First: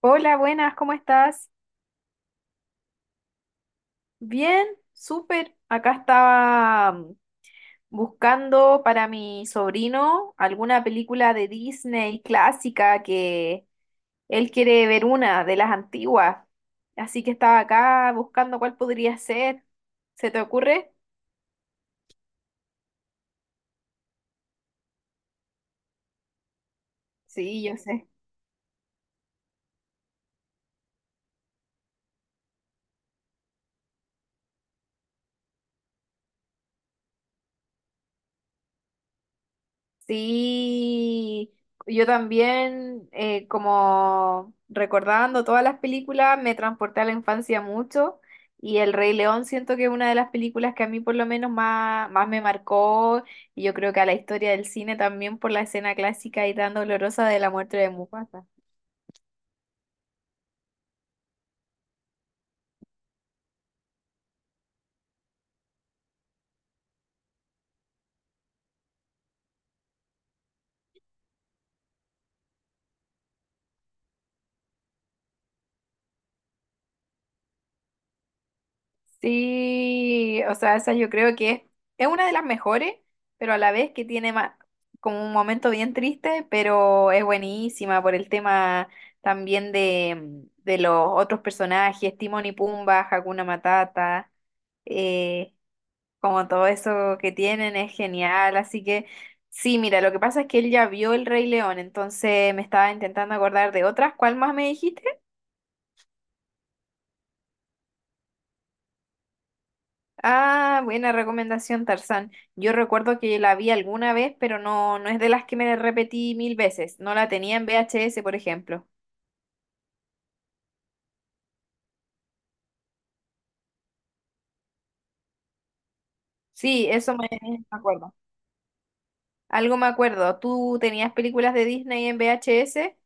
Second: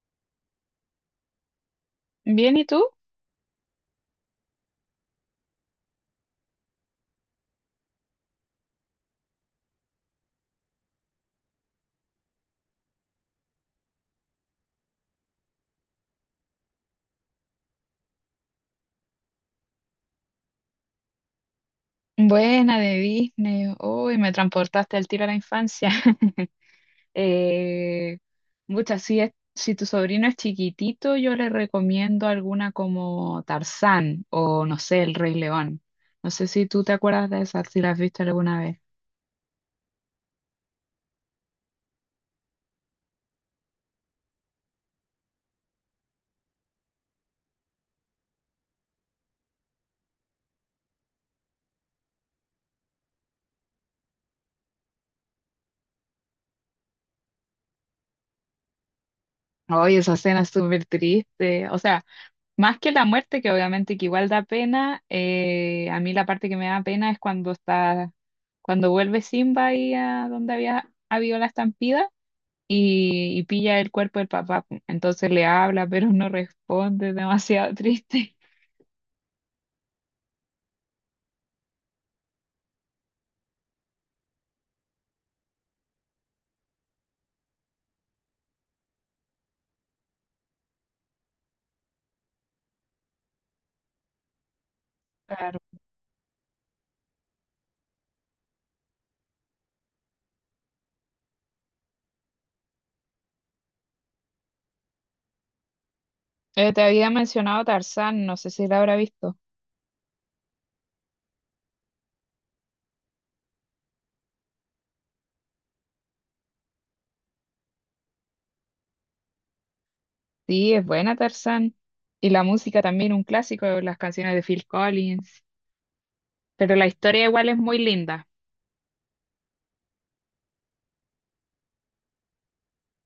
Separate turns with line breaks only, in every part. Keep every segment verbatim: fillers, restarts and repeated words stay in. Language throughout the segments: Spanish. Hola, buenas, ¿cómo estás?
Bien, ¿y tú?
Bien, súper. Acá estaba mm, buscando para mi sobrino alguna película de Disney clásica que él quiere ver una de las antiguas. Así que estaba acá buscando cuál podría ser. ¿Se te ocurre?
Buena de Disney. Uy, me transportaste al tiro a la infancia.
Sí, yo sé.
Eh, mucha, si, es- si tu sobrino es chiquitito, yo le recomiendo alguna como Tarzán o no sé, El Rey León. No sé si tú te acuerdas de esa, si la has visto alguna vez.
Sí, yo también, eh, como recordando todas las películas, me transporté a la infancia mucho y El Rey León siento que es una de las películas que a mí por lo menos más, más me marcó, y yo creo que a la historia del cine también, por la escena clásica y tan dolorosa de la muerte de Mufasa.
Oye, esa escena es súper triste. O sea, más que la muerte, que obviamente que igual da pena, eh, a mí la parte que me da pena es cuando está, cuando vuelve Simba ahí a donde había habido la estampida y, y pilla el cuerpo del papá, pu. entonces le habla, pero no responde, demasiado triste.
Sí, o sea, esa yo creo que es, es una de las mejores, pero a la vez que tiene ma- como un momento bien triste, pero es buenísima por el tema también de, de los otros personajes, Timón y Pumba, Hakuna Matata, eh,
Claro.
como todo eso que tienen es genial, así que sí. Mira, lo que pasa es que él ya vio El Rey León, entonces me estaba intentando acordar de otras. ¿Cuál más me dijiste?
Eh, te había mencionado Tarzán, no sé si la habrá visto.
Ah, buena recomendación, Tarzán. Yo recuerdo que la vi alguna vez, pero no, no es de las que me repetí mil veces. No la tenía en V H S, por ejemplo.
Sí, es buena Tarzán. Y la música también, un clásico, las canciones de Phil Collins. Pero la
Sí, eso
historia
me,
igual es
me
muy
acuerdo.
linda.
Algo me acuerdo. ¿Tú tenías películas de Disney en V H S?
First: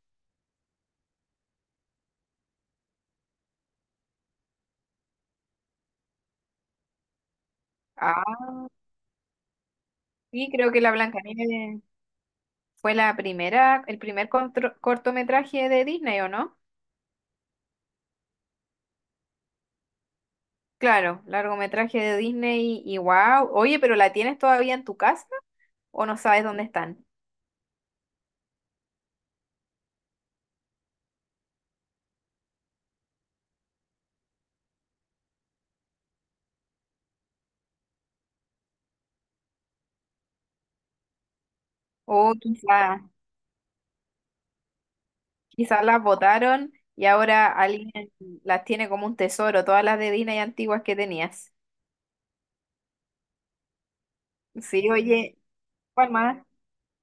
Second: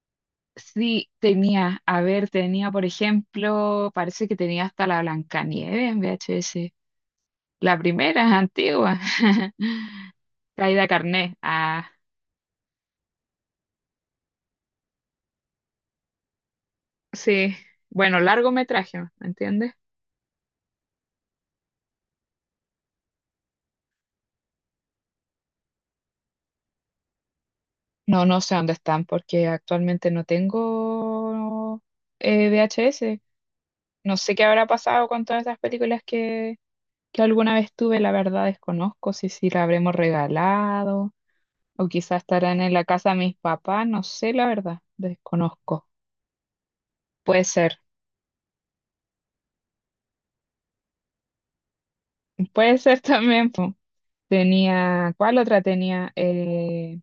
Sí, tenía, a ver, tenía, por ejemplo, parece que tenía hasta la Blancanieves en V H S. La primera,
Ah,
antigua.
sí, creo que
Caída
la
Carné.
Blancanieves
Ah,
fue la primera, el primer contro- cortometraje de Disney, ¿o no?
sí. Bueno, largometraje, ¿me entiendes?
Claro, largometraje de Disney. Y wow, oye, pero ¿la tienes todavía en tu casa o no sabes dónde están?
No, no sé dónde están porque actualmente no tengo eh, V H S. No sé qué habrá pasado con todas esas películas que, que alguna vez tuve, la verdad desconozco si, si la habremos regalado o quizás
O
estarán en la
quizás.
casa de mis papás, no sé, la verdad,
Quizás
desconozco.
las botaron y
Puede
ahora
ser,
alguien las tiene como un tesoro, todas las de Disney antiguas que tenías.
puede ser también, po.
Sí,
Tenía, ¿cuál
oye,
otra tenía?
¿cuál más?
Eh,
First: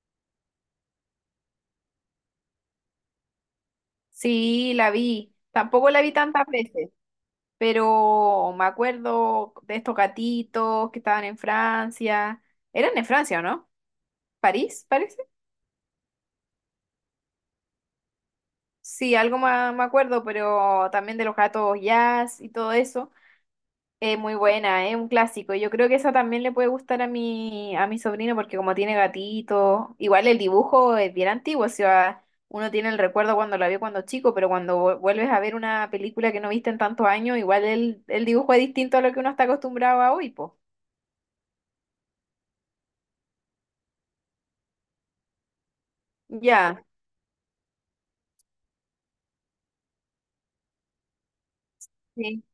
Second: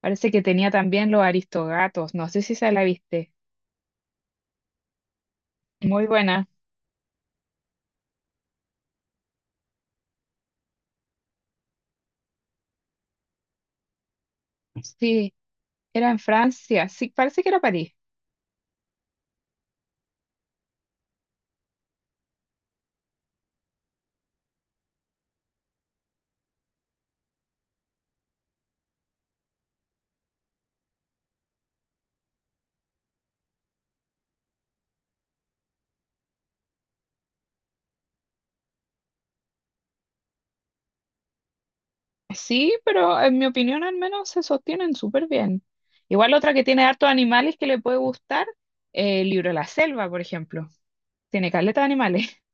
parece que tenía también Los Aristogatos, no sé si se la viste.
Sí, la vi. Tampoco la
Muy
vi tantas
buena,
veces, pero me acuerdo de estos gatitos que estaban en Francia. ¿Eran en Francia o no? ¿París, parece?
sí, era en Francia, sí, parece que era París.
Sí, algo más me acuerdo, pero también de los gatos jazz y todo eso. Eh, muy buena, es un clásico. Yo creo que esa también le puede gustar a mi, a mi sobrino, porque como tiene gatito, igual el dibujo es bien antiguo. O sea, uno tiene el recuerdo cuando la vio cuando chico, pero cuando vu- vuelves a ver una película que no viste en tantos años, igual el, el dibujo es distinto a lo que uno está acostumbrado a hoy, po.
Sí, pero en mi opinión al menos se sostienen súper bien. Igual otra que
Ya,
tiene hartos animales que le puede gustar, eh, el libro de la selva, por ejemplo. Tiene caleta de animales.
sí.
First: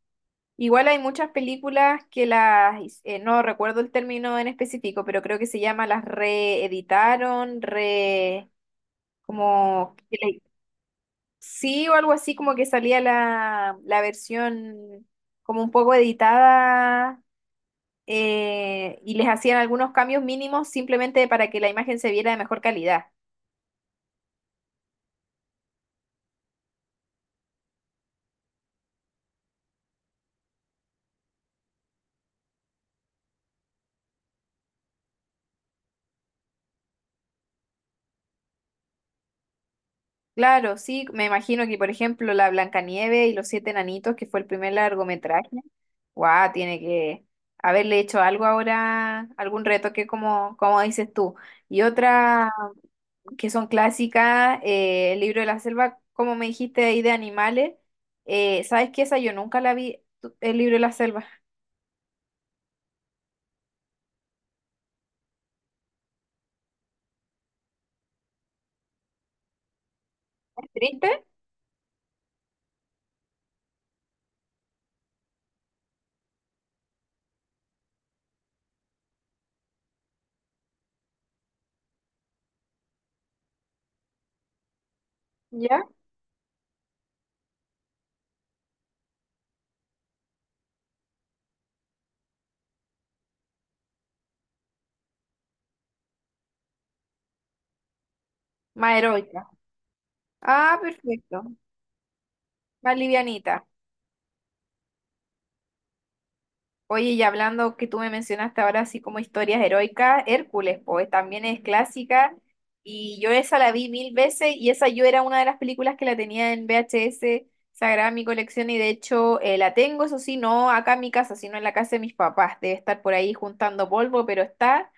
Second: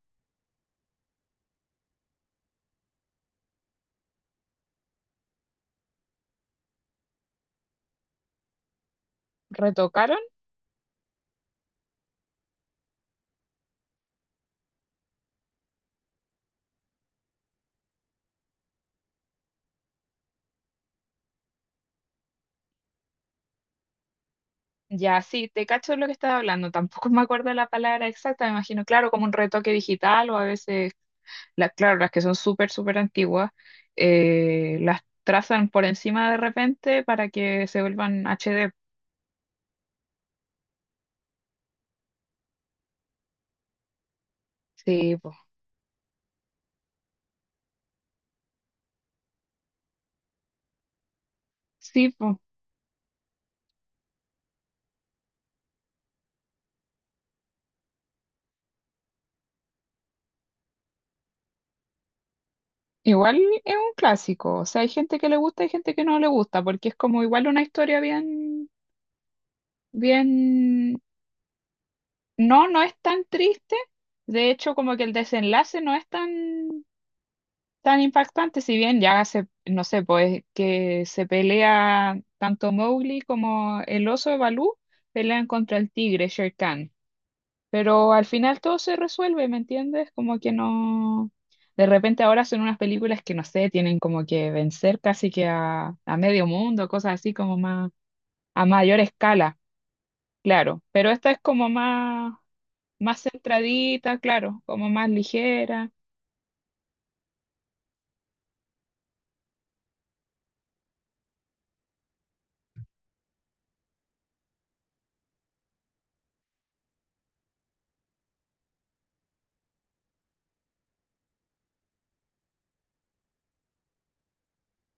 Igual hay muchas películas que las, his- eh, no recuerdo el término en específico, pero creo que se llama las reeditaron, re, como.
¿Retocaron?
Sí, o algo así, como que salía la, la versión como un poco editada, eh, y les hacían algunos cambios mínimos simplemente para que la imagen se viera de mejor calidad.
Ya, sí, te cacho lo que estaba hablando. Tampoco me acuerdo la palabra exacta, me imagino, claro, como un retoque digital o a veces, las claro, las que son súper, súper antiguas, eh, las trazan por encima de repente para que se vuelvan H D.
Claro, sí, me imagino que por ejemplo la Blancanieve y los siete enanitos, que fue el primer
Sí, pues.
largometraje, guau, tiene que haberle hecho algo ahora, algún retoque como, como dices tú. Y
Sí, po.
otra que son clásicas, eh, El libro de la selva, como me dijiste ahí de animales. Eh, ¿sabes qué? Esa yo nunca la vi, tu- El libro de la selva.
Igual es un clásico, o sea, hay gente que le gusta hay gente que no le gusta, porque es como igual una historia bien, bien,
¿Triste?
no, no es tan triste, de hecho como que el desenlace no es tan, tan impactante, si bien ya se, no sé, pues que se pelea tanto Mowgli como el oso de Balú, pelean contra
¿Ya?
el tigre Shere Khan. Pero al final todo se resuelve, ¿me entiendes? Como que no... De repente ahora son unas películas que, no sé, tienen como que vencer casi que a, a medio mundo, cosas así como más a
Más
mayor
heroica.
escala,
Ah,
claro. Pero esta es
perfecto.
como más,
Más
más
livianita.
centradita, claro, como más ligera.
Oye, y hablando que tú me mencionaste ahora así como historias heroicas, Hércules, pues también es clásica, y yo esa la vi mil veces, y esa yo era una de las películas que la tenía en V H S sagrada en mi colección. Y de hecho, eh, la tengo, eso sí, no acá en mi casa, sino en la casa de mis papás, debe estar por ahí juntando polvo, pero está.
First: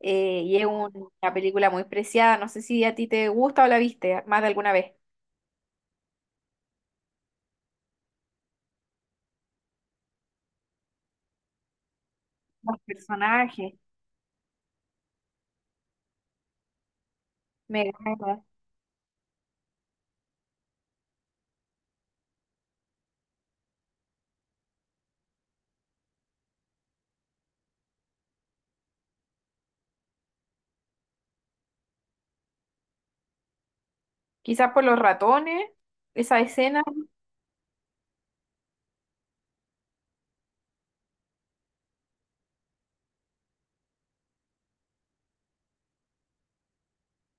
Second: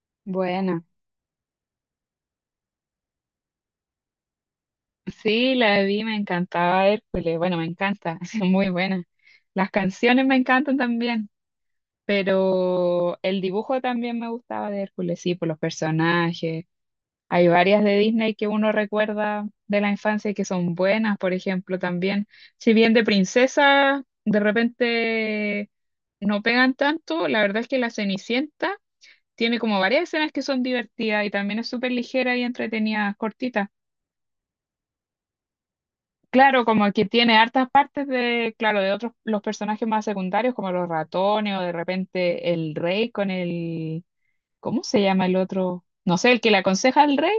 Eh, y es
Buena.
un- una película muy preciada, no sé si a ti te gusta o la viste más de alguna vez.
Sí, la vi, me encantaba Hércules, bueno, me encanta, es muy buena. Las canciones me encantan también,
Los
pero el
personajes,
dibujo también me gustaba de Hércules, sí, por los personajes. Hay
me
varias de Disney
encanta.
que uno recuerda de la infancia y que son buenas, por ejemplo, también. Si bien de princesa, de repente no pegan tanto, la verdad es que La Cenicienta tiene como varias escenas que son divertidas y también es súper ligera y entretenida, cortita.
Quizás por los ratones, esa
Claro,
escena,
como que tiene hartas partes de, claro, de otros, los personajes más secundarios, como los ratones o de repente el rey con el ¿cómo se llama el otro? No sé, el que le aconseja al rey.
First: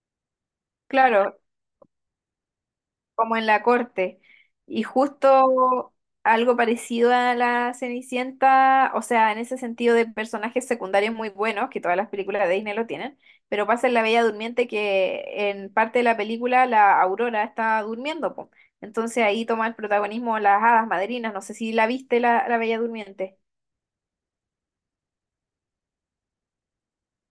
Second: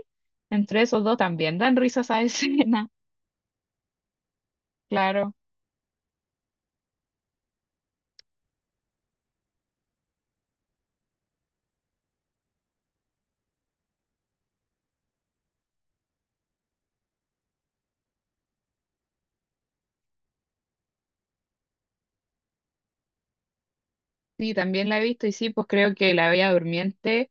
Entre esos dos
claro,
también dan risas a esa escena,
como en la corte. Y
claro.
justo algo parecido a la Cenicienta, o sea, en ese sentido de personajes secundarios muy buenos, que todas las películas de Disney lo tienen, pero pasa en La Bella Durmiente que en parte de la película la Aurora está durmiendo, po. Entonces ahí toma el protagonismo las hadas madrinas, no sé si la viste la, la Bella Durmiente.
Sí, también la he visto y sí, pues creo que la Bella Durmiente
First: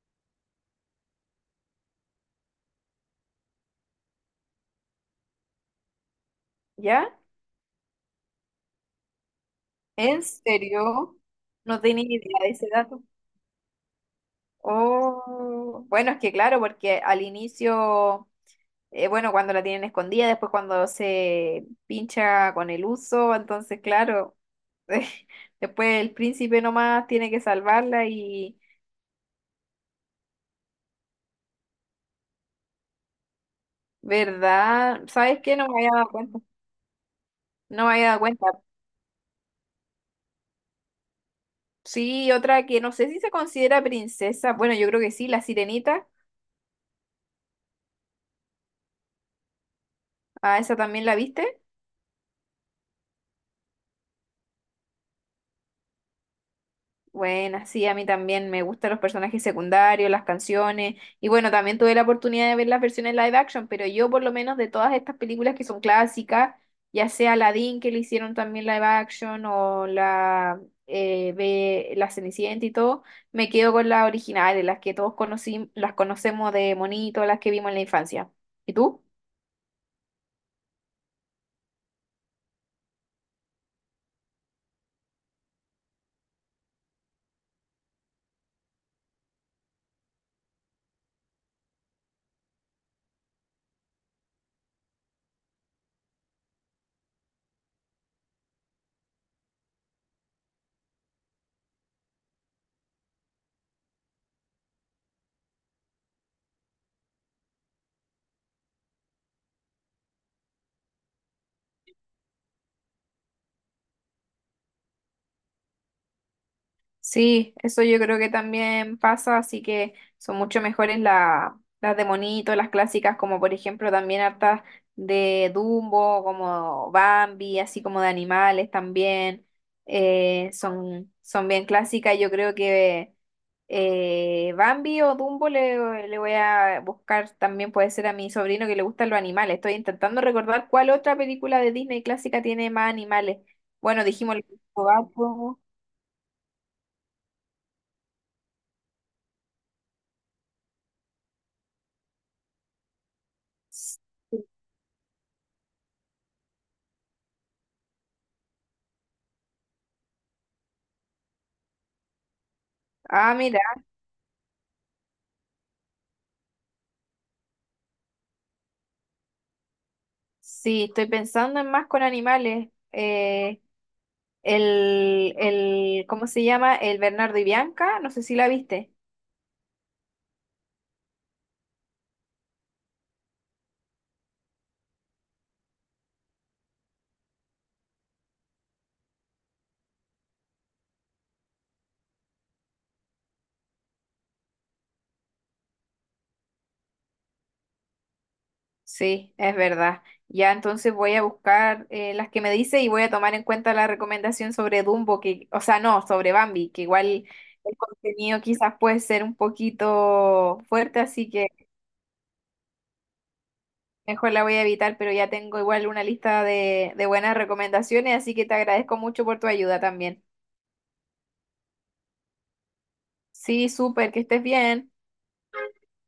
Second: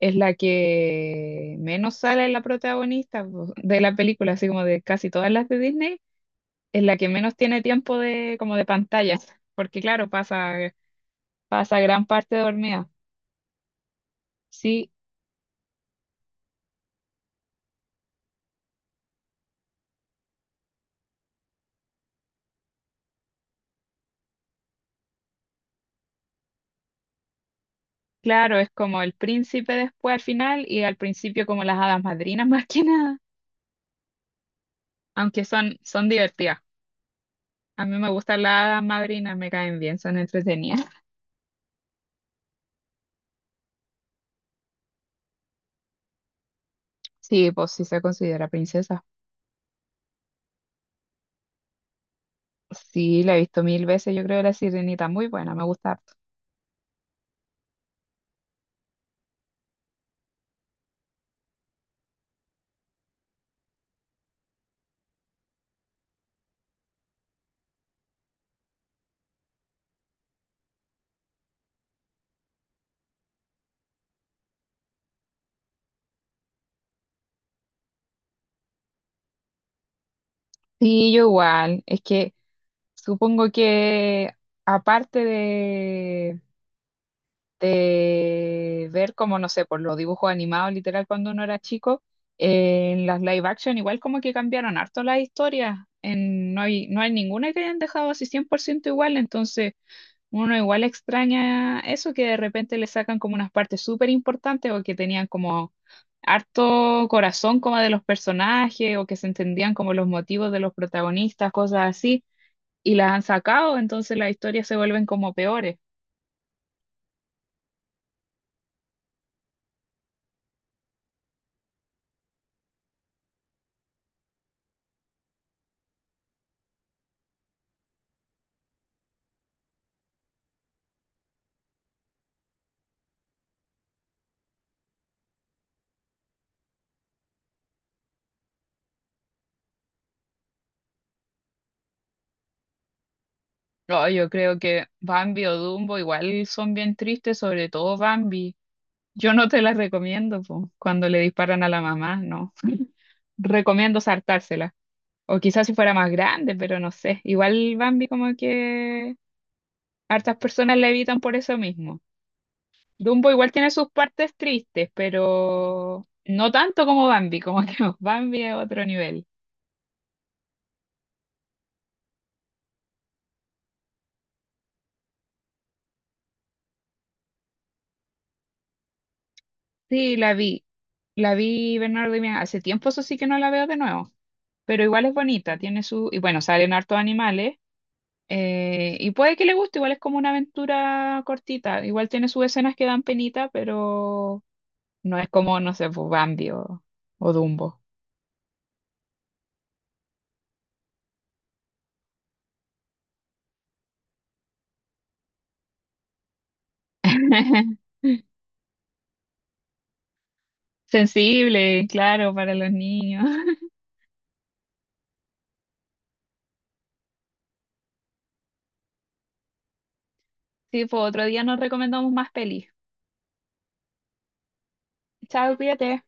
es la que menos sale la protagonista pues, de la película, así como de casi todas las de Disney, es la que
¿Ya?
menos tiene tiempo de como de pantallas, porque claro,
¿En
pasa
serio?
pasa
No tenía
gran
ni
parte
idea de ese
dormida.
dato.
Sí,
Oh, bueno, es que claro, porque al inicio... Eh, bueno, cuando la tienen escondida, después cuando se pincha con el uso, entonces claro, después el príncipe nomás tiene que salvarla y,
claro, es como el príncipe después al final y al principio como las hadas madrinas más que nada,
¿verdad? ¿Sabes
aunque
qué? No
son
me había dado
son
cuenta.
divertidas. A
No me
mí
había
me
dado
gusta
cuenta.
la hada madrina, me caen bien, son entretenidas.
Sí, otra que no sé si se considera princesa. Bueno, yo creo que sí, la sirenita.
Sí, pues sí se considera princesa.
Ah, esa también la viste.
Sí, la he visto mil veces, yo creo la sirenita muy buena, me gusta harto.
Buena, sí, a mí también me gustan los personajes secundarios, las canciones, y bueno, también tuve la oportunidad de ver las versiones live action, pero yo por lo menos de todas estas películas que son clásicas, ya sea Aladdin, que le hicieron también live action, o la, eh, Be- la Cenicienta y todo, me quedo con las originales, las que todos conocí, las conocemos de monito, las que vimos en la infancia. ¿Y tú?
Sí, yo igual, es que supongo que aparte de, de ver como, no sé, por los dibujos animados, literal, cuando uno era chico, eh, en las live action igual como que cambiaron harto las historias, en, no hay, no hay ninguna que hayan dejado así cien por ciento igual, entonces... Uno igual extraña eso, que de repente le sacan como unas partes súper importantes o que tenían como harto corazón como de los personajes o que se entendían como los motivos de los protagonistas, cosas así, y las han sacado, entonces las historias se vuelven como peores.
Sí, eso yo creo que también pasa, así que son mucho mejores la- las de monito, las clásicas, como por ejemplo también hartas de Dumbo, como Bambi, así como de animales también. Eh, son, son bien clásicas. Yo creo que eh, Bambi o Dumbo le, le voy a buscar también, puede ser a mi sobrino que le gustan los animales. Estoy intentando recordar cuál otra película de Disney clásica tiene más animales. Bueno,
No, yo
dijimos el
creo que Bambi o
Gato.
Dumbo igual son bien tristes, sobre todo Bambi. Yo no te las recomiendo, po, cuando le disparan a la mamá, no. Recomiendo saltárselas. O quizás si fuera más grande, pero no sé. Igual Bambi como que hartas personas la evitan por eso mismo. Dumbo
Ah,
igual
mira,
tiene sus partes tristes, pero no tanto como Bambi, como que Bambi es otro nivel.
sí, estoy pensando en más con animales. Eh, el, el, ¿cómo se llama? El Bernardo y Bianca, no sé si la viste.
Sí, la vi. La vi Bernardo y Bianca. Hace tiempo eso sí que no la veo de nuevo, pero igual es bonita, tiene su... Y bueno, salen hartos animales eh, y puede que le guste, igual es como una aventura cortita, igual tiene sus escenas que dan penita, pero no es como, no sé, pues, Bambi o, o Dumbo.
Sí, es verdad. Ya, entonces voy a buscar eh, las que me dice y voy a tomar en cuenta la recomendación sobre Dumbo, que, o sea, no, sobre Bambi, que igual el contenido quizás puede ser un poquito fuerte, así que
Sensible, claro, para los niños.
mejor la voy a evitar, pero ya tengo igual una lista de, de buenas recomendaciones, así que te agradezco mucho por tu ayuda también.
Sí, pues otro día nos recomendamos más pelis.
Sí, súper, que estés bien.
Chao, cuídate.